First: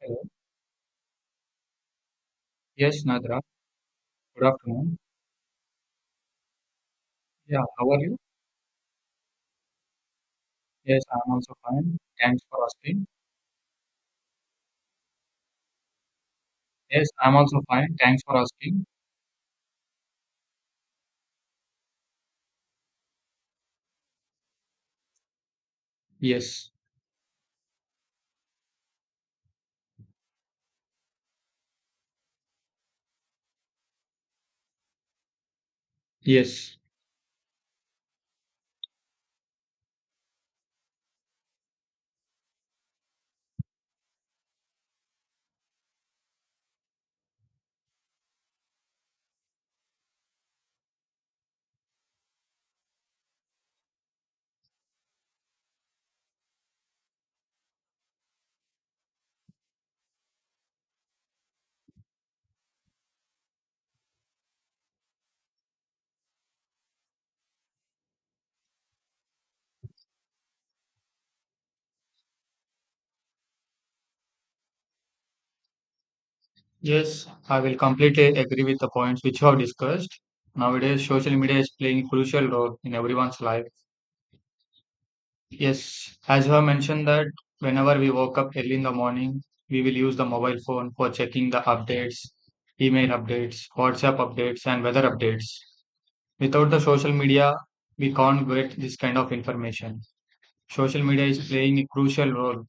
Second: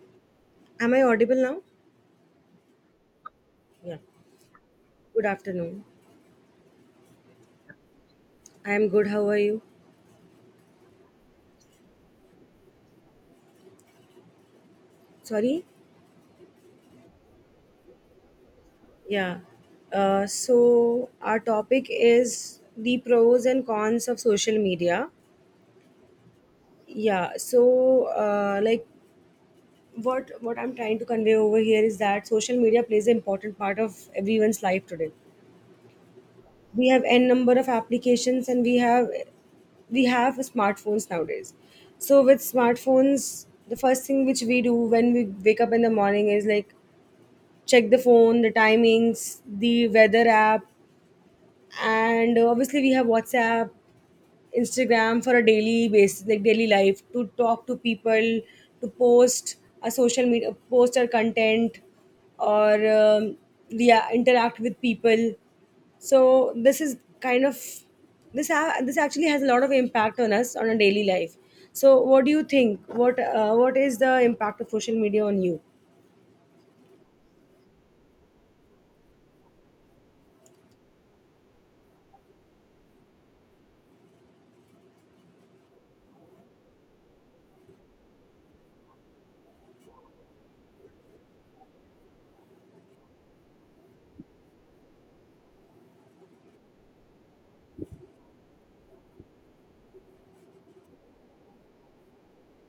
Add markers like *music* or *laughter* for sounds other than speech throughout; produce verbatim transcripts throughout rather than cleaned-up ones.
Hello. Am I audible now? Yes, Nadra. Yeah. Good afternoon. Good afternoon. Yeah, how are you? I am good. How are you? Yes, I'm also fine. Thanks for asking. Sorry? Yes, I'm also fine. Thanks for asking. Yeah. Uh, so, our topic is the pros and cons of social media. Yes, Yeah. So, uh, like, what what I'm trying to convey over here is that social media plays an important part of everyone's life today. yes, We have n number of applications, and we have we have smartphones nowadays. So with smartphones, the first thing which we do when we wake up in the morning is like check the phone, the timings, the weather app, and obviously we have WhatsApp, Instagram for a daily basis, like daily life, to talk to people, to post a social media, post our content, or um, yeah, interact with people. So this is kind of this a- this actually has a lot of impact on us on a daily life. So what do you think? What uh, what is the impact of social media on you? yes. I will completely agree with the points which you have discussed. Nowadays, social media is playing a crucial role in everyone's life. Yes, as you have mentioned that whenever we woke up early in the morning, we will use the mobile phone for checking the updates, email updates, WhatsApp updates, and weather updates. Without the social media, we can't get this kind of information. Social media is playing a crucial role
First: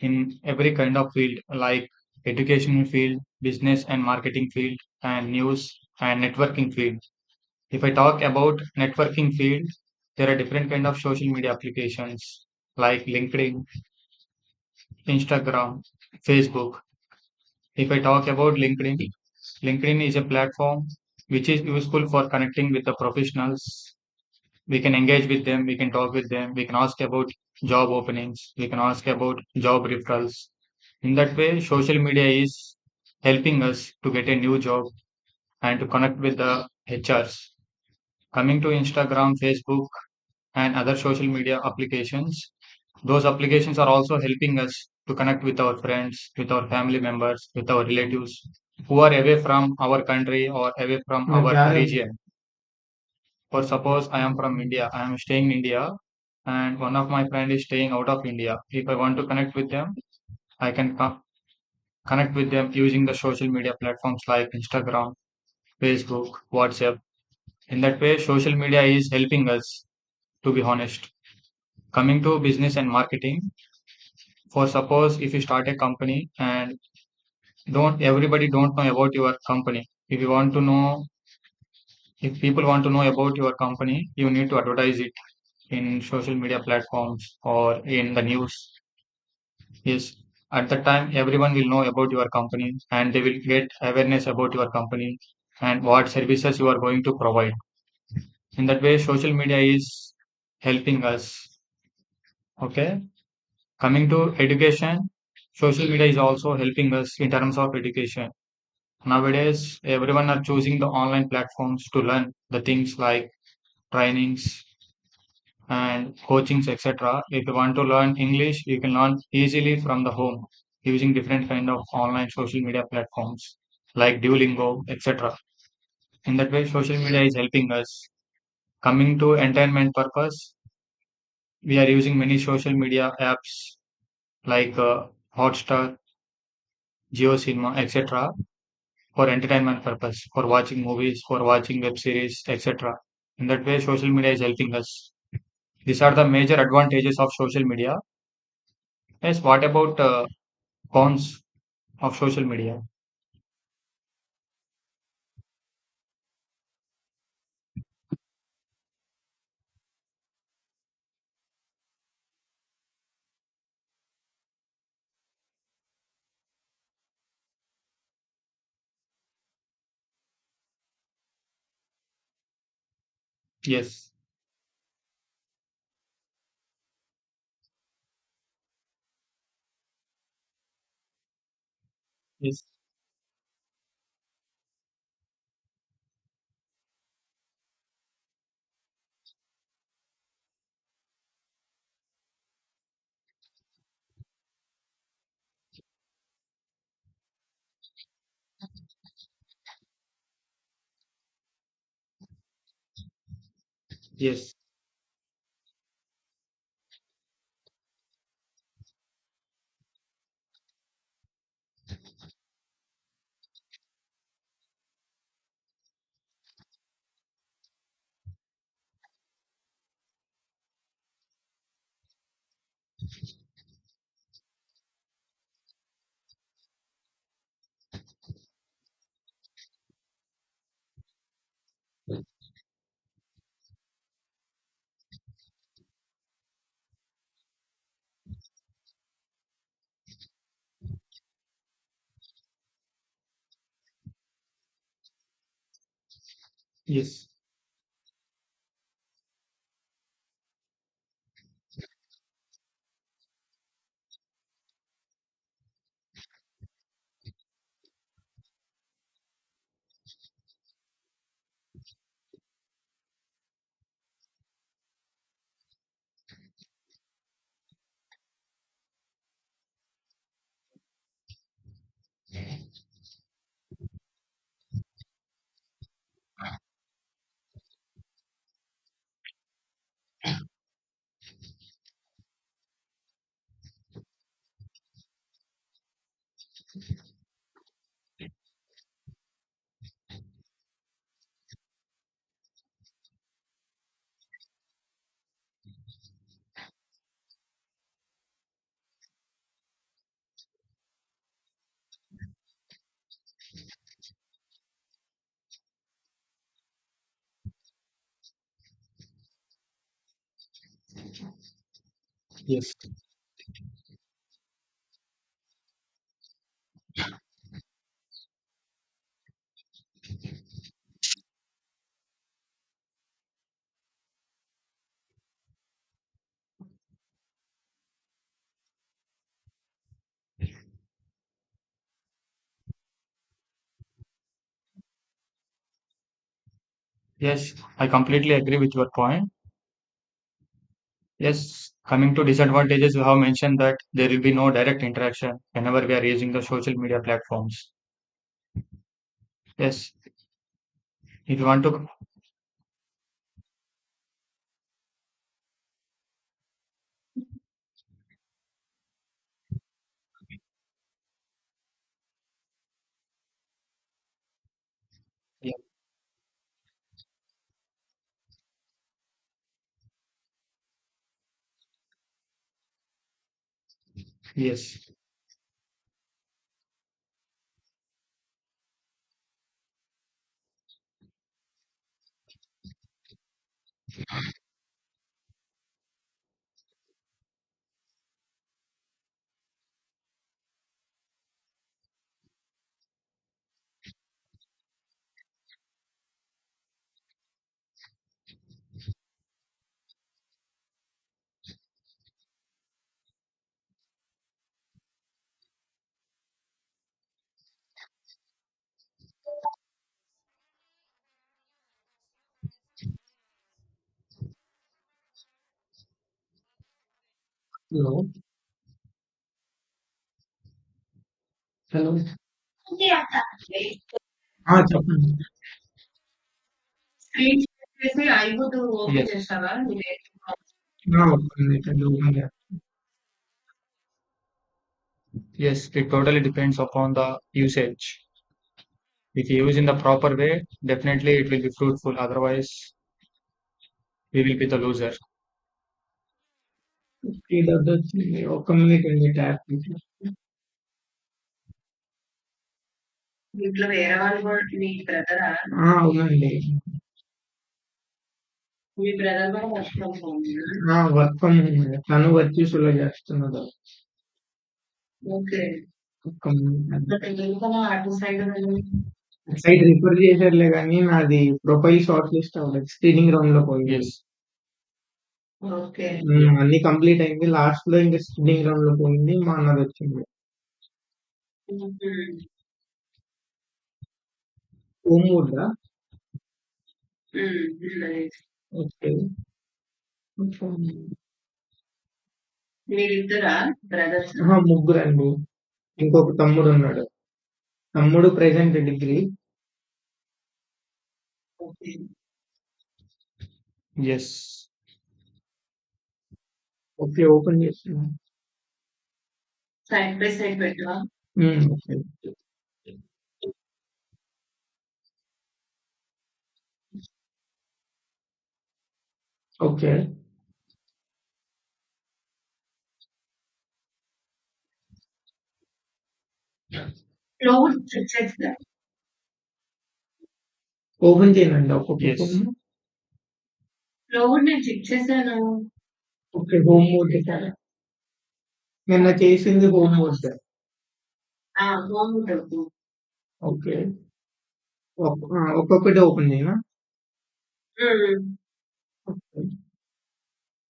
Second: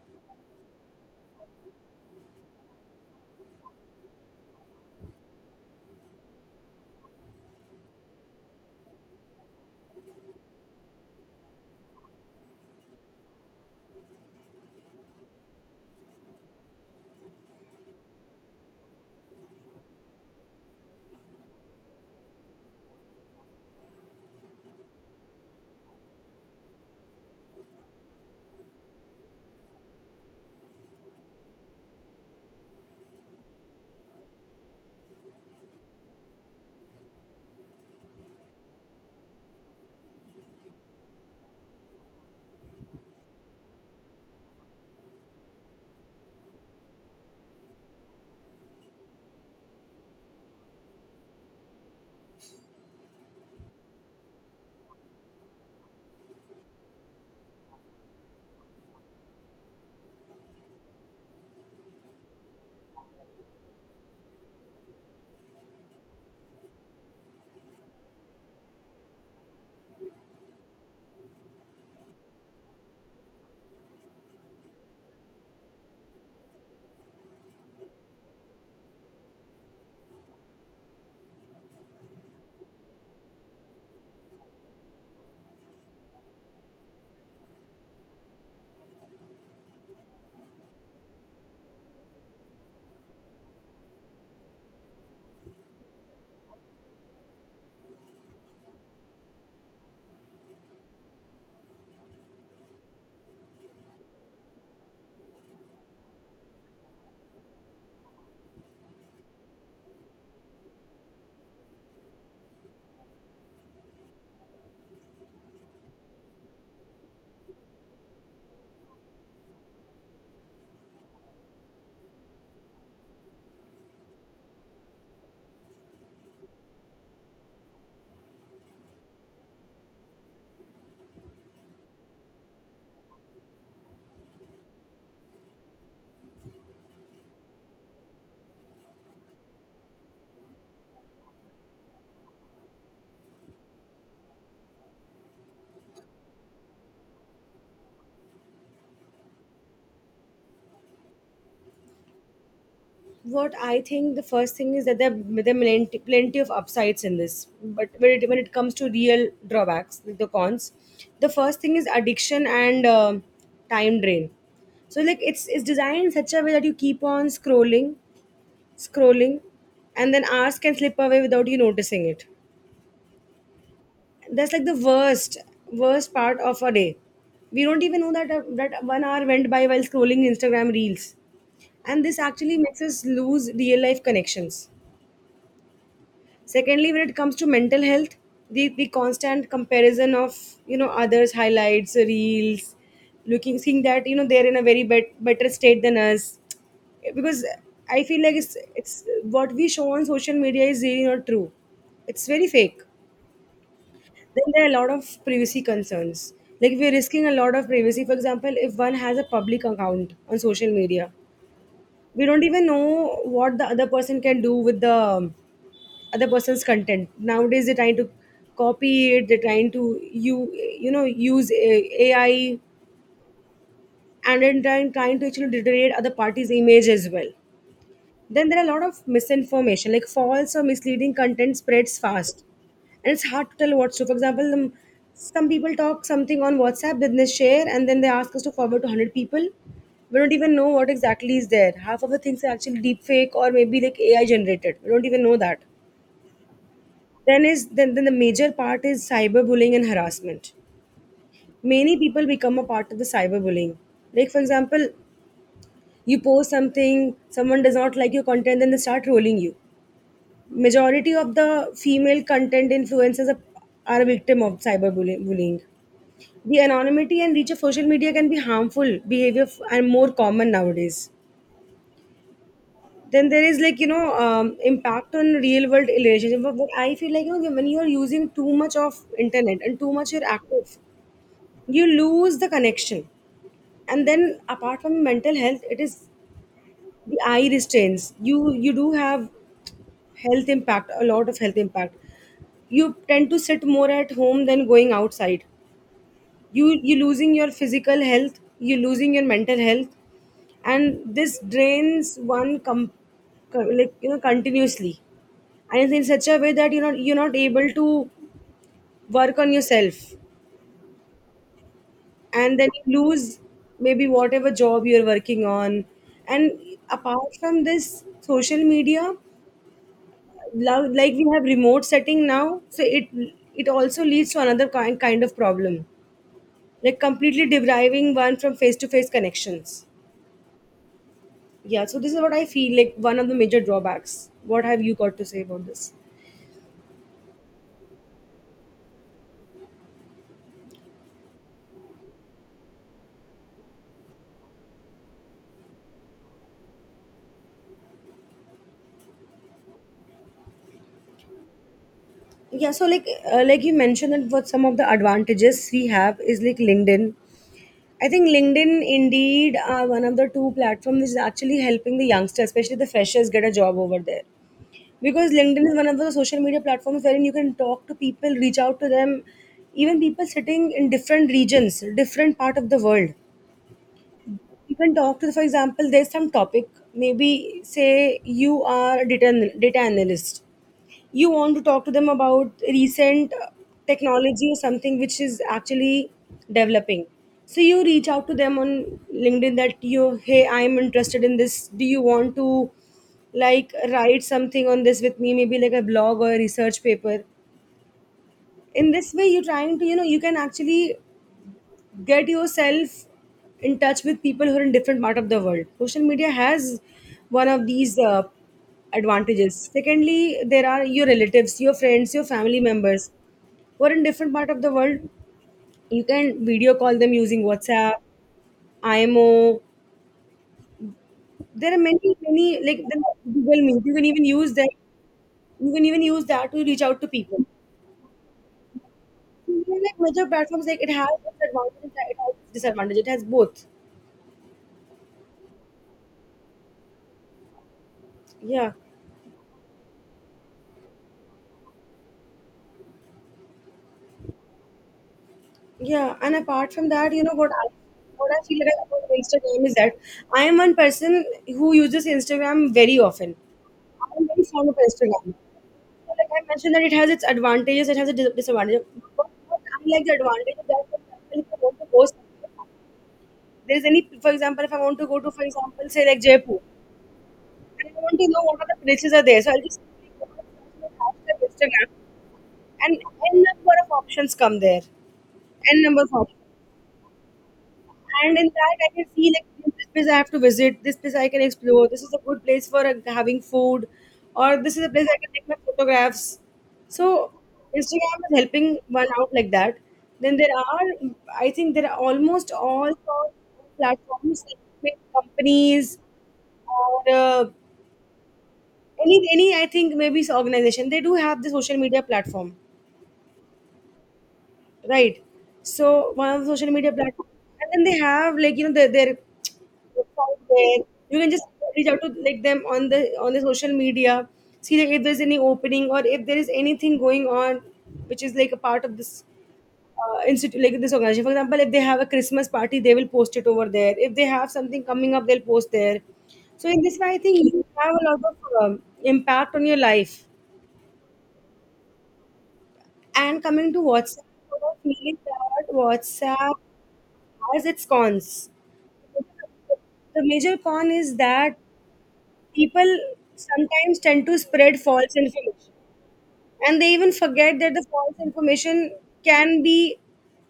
in every kind of field like educational field, business and marketing field, and news and networking field. If I talk about networking field, there are different kind of social media applications like LinkedIn, Instagram, Facebook. If I talk about LinkedIn, LinkedIn is a platform which is useful for connecting with the professionals. We can engage with them, we can talk with them, we can ask about job openings, we can ask about job referrals. In that way, social media is helping us to get a new job and to connect with the hrs. Coming to Instagram, Facebook, and other social media applications, those applications are also helping us to connect with our friends, with our family members, with our relatives who are away from our country or away from Uh, our yeah, region. For suppose, I am from India, I am staying in India, and one of my friend is staying out of India. If I want to connect with them, I can co- connect with them using the social media platforms like Instagram, Facebook, WhatsApp. In that way, social media is helping us, to be honest. Coming to business and marketing, for suppose if you start a company and don't everybody don't know about your company. If you want to know, if people want to know about your company, you need to advertise it in social media platforms or in the news. Yes, at that time, everyone will know about your company and they will get awareness about your company and what services you are going to provide. In that way, social media is helping us. Okay. Coming to education, social media is also helping us in terms of education. Nowadays, everyone are choosing the online platforms to learn the things like trainings and coachings, etc. If you want to learn English, you can learn easily from the home using different kind of online social media platforms like Duolingo, etc. In that way, social media is helping us. Coming to entertainment purpose, we are using many social media apps like uh, Hotstar, geo cinema, etc., for entertainment purpose, for watching movies, for watching web series, etc. In that way, social media is helping us. These are the major advantages of social media. Yes, what about uh, cons of social media? What I think the first thing is that there are, there are plenty, plenty of upsides in this, but when it, when it comes to real drawbacks, like the cons, the first thing is addiction and um time drain. So like it's it's designed in such a way that you keep on scrolling, scrolling, and then hours can slip away without you noticing it. Yes, That's like the worst worst part of a day. We don't even know that uh, that one hour went by while scrolling Instagram reels, and this actually yes, makes us lose real life connections. Secondly, when it comes to mental health, the, the constant comparison of, you know, others' highlights reels, looking seeing that, you know, they're in a very bet, better state than us, because I feel like it's it's what we show on social media is really not true. It's very fake. Then yes, there are a lot of privacy concerns. Like, we're risking a lot of privacy. For example, if one has a public account on social media, we don't even know what the other person can do with the other person's content. Nowadays, they're trying to copy it, they're trying to, you you know, use uh, A- AI, and then trying, trying to actually deteriorate other parties' image as well. Then there are a lot of misinformation, like false or misleading content spreads fast, and it's hard to tell what's true. For example, um, some people talk something on WhatsApp, then they share, and then they ask us to forward to one hundred people. We don't even know what exactly is there. Half of the things are actually deep fake or maybe like AI generated, we don't even know that. yes, then is then, Then the major part is cyberbullying and harassment. Many people become a part of the cyberbullying. Like, for example, you post something, someone does not like your content, then they start trolling you. Majority of the female content influencers are, are a victim of cyberbullying bullying. The anonymity and reach of social media can be harmful behavior f- and more common nowadays. Then there is, like, you know, um, impact on real world relationship. But, but I feel like, you know, when you are using too much of internet and too much you're active, you lose the connection. And then, apart from mental health, it is the eye restraints. you you do have health impact, a lot of health impact. You tend to sit more at home than going outside. You you losing your physical health, you losing your mental health. And this drains one com- co- like, you know, continuously. And it's in such a way that, you know, you're not able to work on yourself, and then yes, you lose maybe whatever job you're working on. And apart from this, social media, lo- like, we have remote setting now, so it it also leads to another kind kind of problem, like completely depriving one from face to face connections. Yeah, so this is what I feel like one of the major drawbacks. What have you got to say about this? yes. I completely agree with your point. Yes, coming to disadvantages, you have mentioned that there will be no direct interaction whenever we are using the social media platforms. Yes, if you want to, Yeah, so like, uh, like you mentioned that, what some of the advantages we have is like LinkedIn. I think LinkedIn, Indeed, are one of the two platforms which is actually helping the youngsters, especially the freshers, get a job over there. Because yeah, LinkedIn is one of the social media platforms wherein you can talk to people, reach out to them, even people sitting in different regions, different part of the world. You yes. can talk to, for example, there's some topic. Maybe say you are a data, an- data analyst. You want to talk to them about recent uh, technology or something which is actually developing. So you reach out to them on LinkedIn that, you hey, I'm interested in this, do you want to like write something on this with me, maybe like a blog or a research paper. In this way, you're trying to, you know, you can actually get yourself in touch with people who are in different part of the world. Social media has one of these uh, advantages. Secondly, there are your relatives, your friends, your family members who are in different part of the world. You can video call them using WhatsApp, hello IMO. There are hello many, many like there are Google Meet. You can even use ఆ, that. చెప్పండి You can even use that to reach out to screen people. చేసి ఐబుట్ open Yes, చేస్తావా So, మీరు like major platforms, like, it ఆ, has ఒక్క its minute advantage, అండి, it has open చేస్తాను. its disadvantage, it has both. Yes, it totally depends upon the usage. Yeah. If you use in the proper way, definitely it will be fruitful. Otherwise, we will be the loser. Yeah, and apart from that, you know what ఇది I, వచ్చి what I ఒక్క feel like minute అండి about tap Instagram is that I am one person who uses Instagram very often. ఇంట్లో వేరే I వాళ్ళు am కూడా very మీ fond of బ్రదరా Instagram. ఆ, So like అవునండి I mentioned that it has its advantages, it has a dis- disadvantage. మీ But brother కూడా what work I from like the advantage is that, home work from for example, if I home want to go తను somewhere, వర్చీసులో చేస్తున్నది there's any, for example, if I want to go to, okay for example, say like ఒక్క Jaipur, minute. కదా and అటు I want side to know what other places are there, so I'll site just refer simply go and చేశారులే search కానీ my నాది hashtag profile Instagram, short list అవ్వలేదు and screening round లో n పోయింది number Yes. of options come there, n okay. number of hmm. options. అన్నీ complete అయింది. లాస్ట్‌లో ఇంక And స్పిన్నింగ్ in రౌండ్‌లో that, I can పోయింది. see మా like this అన్నదొచ్చింది. place I have to visit, this place I can హ్మ్. explore, this is a good place for uh, having food, or this is a place I can కోమూర్‌దా? take my photographs. So hmm. ఉండేది. Instagram is helping okay. one out like that. Then there okay. are, I think there are almost all sorts మీరిద్దరా of బ్రదర్సా? అహా! platforms, like big ముగ్గురండి. companies ఇంకొక తమ్ముడున్నాడు. or uh, తమ్ముడు present degree. any any, I think maybe it's organization. They do have the okay. social media platform. Yes. Right. So one of the social media okay. platforms, open and చేస్తున్నా. then they have, like, you know, their their side by side website పెట్టవా? there. You can hmm. just okay. reach out to like them on the on the social media, see like, if there's any opening or if there is anything going on, which is like a part of this okay. uh, institute, like this organization. For example, if they have a Christmas party, they will post it over there. If they have something coming up, they'll post there. So in this way, I think Claude you check have a lot చేస్తా. of um, impact on your life. Open చేయనండి. ఒక్కొక్కటి. And coming to Claude WhatsApp, నేను check I చేశాను. have that okay. WhatsApp home work చేశారా? has its cons. నిన్న చేసింది home work. The major con is ఆ! that home work. people okay. sometimes tend to spread ఒక్ false ఆ! information, ఒక్కొక్కటి open చేయనా? and they even forget that the hmm. false information okay. can be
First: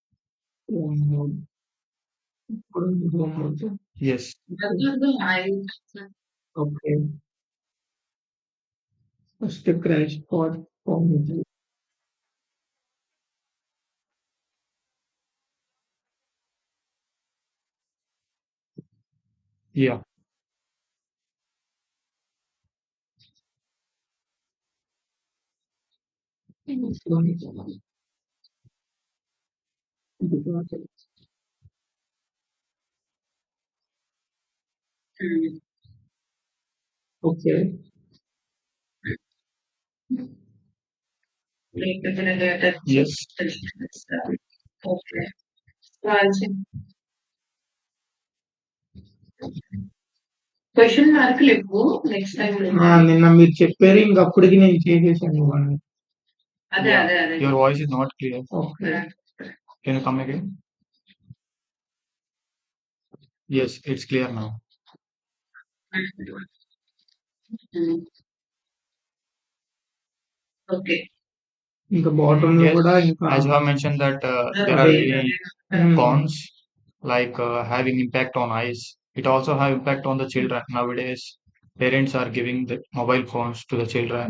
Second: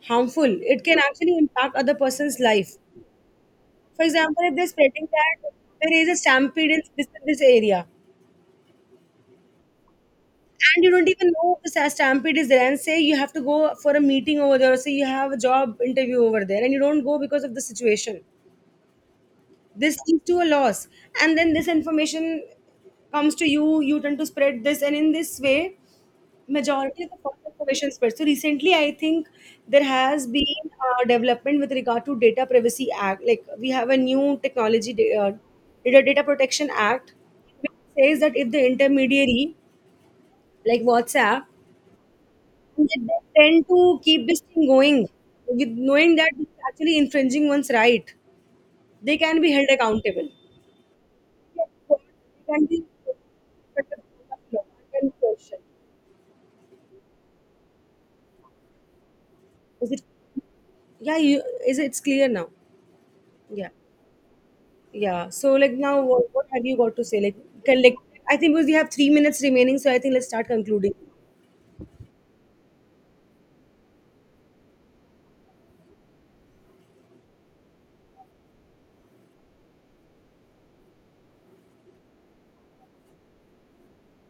harmful. It can home actually work. impact other person's life. ఇప్పుడు home work. For yes. example, okay. if they're spreading దగ్గరగా that రాయి there is a stampede in okay. this, this area, first crash course and you don't format. even know if the stampede is there, and say you have to go for a meeting over there, or say you have a job interview over there, and you don't go because of the situation, this yeah! leads to a loss. And then this information comes to you, you tend to spread this, and in this way majority of the false హ్మ్. information spreads. So recently I think there has been uh, development with regard to data privacy act. Like we have a new technology da- uh, data data protection act, okay. which says that if the intermediary, like WhatsApp, లేకపోతే data they yes. tend to keep this thing going okay. with knowing that రాయాల్సిన it's actually infringing one's right, they can be held accountable. Question Yes, మార్కులెక్కువ next time can be, ఆ! నుంచి నిన్న మీరు but చెప్పారు. ఇంక అప్పటికి నేను చేసేసాను question. ఇవన్నీ. అదే. Yeah. అదే. అదే. Your voice is not clear. Okay. Is Can you it? come again? Yeah, you, is it- it's clear now? Yeah, Yes, it's clear now. yeah. So like now, what, what have you got to say? Like, can like, హ్మ్. I think because we have three minutes remaining, so I think let's start concluding. Okay. ఇంకా బాటంలో Yes. కూడా ఇంకా. As you have mentioned that uh, there are Abhi- many Hmm. cons like uh, having impact on eyes. It also have impact on the children nowadays. Parents are giving the mobile phones to the children.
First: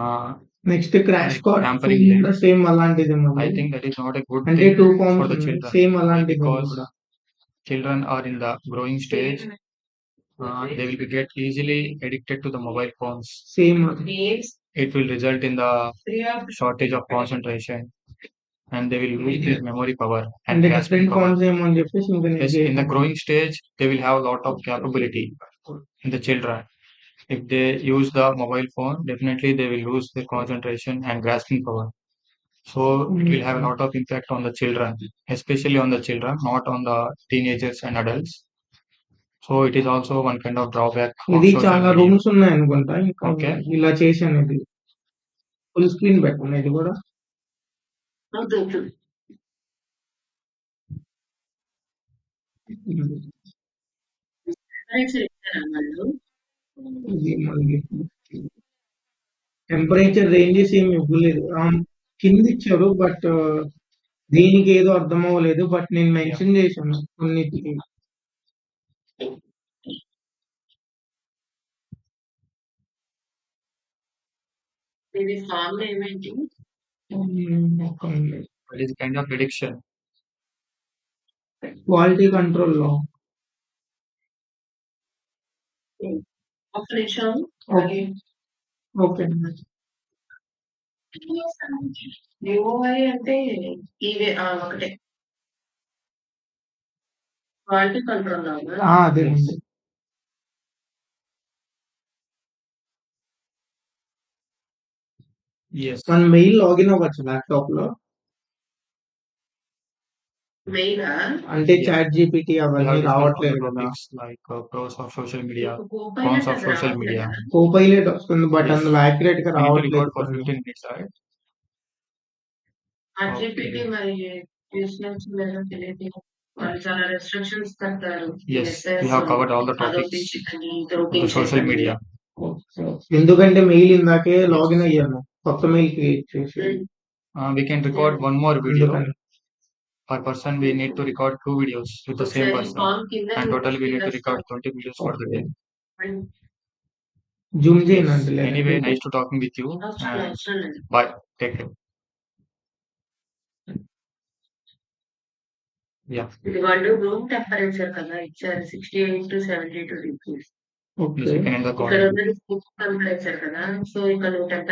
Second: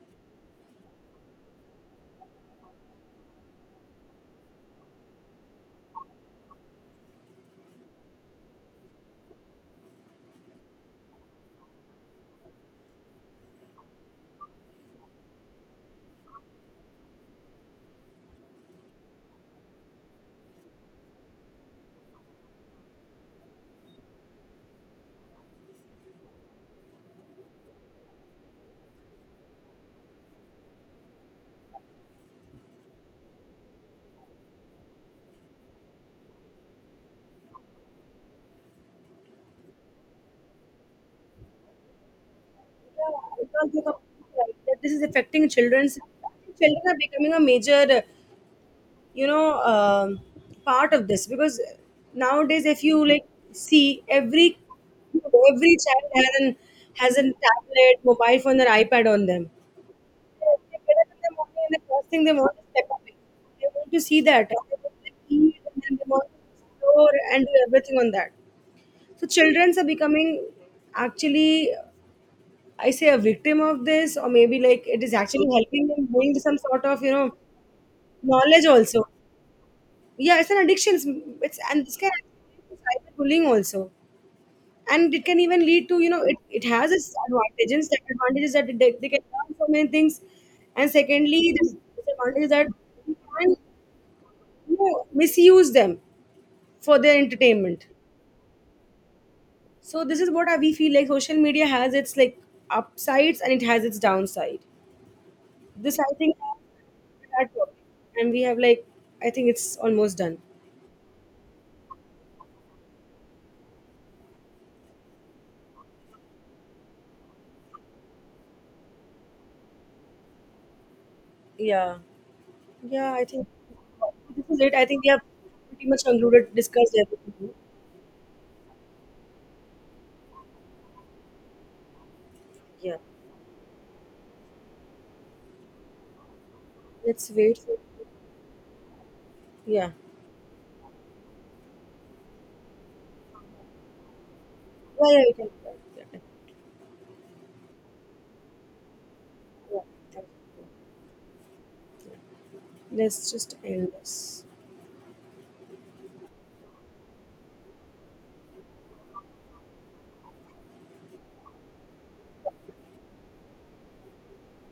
Uh, next crash like card Tampering them. కూడా same అలాంటిది I ఉంది. Think that is not a good అంటే thing too for the ఫార్మ్స్ children same అలాంటిది ఉంది because కూడా children are in the growing stage. Uh, they will get easily addicted to the mobile phones. Same. It will result in the shortage of concentration and they will lose their memory power and grasping power. In the Yes, in the growing stage, they will have a lot of capability in the children. If they use the mobile phone, definitely they will lose their concentration and grasping power. So it will have a lot of impact on the children, especially on the children, not on the teenagers and adults. So, it is also one kind of drawback ఇది offshore చాలా company. Rooms ఉన్నాయనుకుంటా. ఇంకా Yeah, okay. because you're ఇలా చేశాను completely right ఇది. that this is affecting full children's. Screen పెట్టనా ఇది Children గూడా? are becoming a major uh, వద్దొద్దు. you know um, part of this because nowadays if you హ్మ్. like see every టెంపరేచర్ ఇచ్చారా every వాళ్ళు? child has an, has a ఇది మళ్ళీ tablet, mobile phone or iPad on them. Temperature ranges They ఏమి get up in the ఇవ్వలేదు. morning and అవును. the first thing they want is కిందిచ్చారు. Peppa Pig. But They want to see that and they దీనికేదో want అర్థం to eat అవ్వలేదు. and but then నేను they yeah! want to mention చేశాను explore and do కొన్నిటికి. everything on that. So childrens are becoming actually, I say, a victim of this, or maybe like it is ఇది actually formula helping them ఏమేంటి? gain some sort of, you know, hmm. ఒక్క minute. knowledge it is also. Kind of prediction. Yeah, it's an addiction. It's, it's, and this can quality actually కంట్రోల్‌లో. cyber bullying also, and it can even lead to, you know, it, it ఒక్క has its నిమిషం okay. advantages. The ఆగి advantage is that they, they can okay. learn so many things, and secondly, the disadvantage is that UI you అంటే can, ఇవే ఆ! you ఒకటే know, misuse them for their entertainment. Quality control లాగా? ఆ! అదేనండి. So this is what I, we feel like social media has its, like, upsides and it has its downside. Yes. This, I మనం think, mail login అవ్వచ్చు that work. ల్యాప్‌టాప్‌లో. And we have like, I think it's almost done. మెయిలా? అంటే Yeah. Chat GPT అవన్నీ There are రావట్లేదు గదా! మీకు కో Copilot అది రావట్లేదా? కో పైలట్ వస్తుంది. But Yes. అందులో యాక్యురేట్‌గా రావట్లేదు for కొన్ని. fifteen minutes, right? Yeah, I think Activity Okay. *laughs* by this is it. I think we have Christians were pretty much relating, concluded, or there discussed are everything. restrictions that the. Yes, we have covered all the topics on the social media. Yeah. ఎందుకంటే mail ఇందాకే login అయ్యాను కొత్త mail create చేసి. Let's Uh, wait we for, can record one more video ఎందుకంటే yeah. per person. We need to record two videos with the same person, and total we need to record twenty videos for Yeah, yeah, the you day. can. Yeah. Zoom చేయను అంటే. Anyway, nice to talking with you. Yeah. And Thank you. Anyway. Bye. Take care. Let's just end this. Yeah. You got the room temperature కదా ఇచ్చారు sixty eight to seventy two degrees Okay. ఇక్కడ ఉన్నది room temperature కదా so ఇక్కడ నువ్వు temperature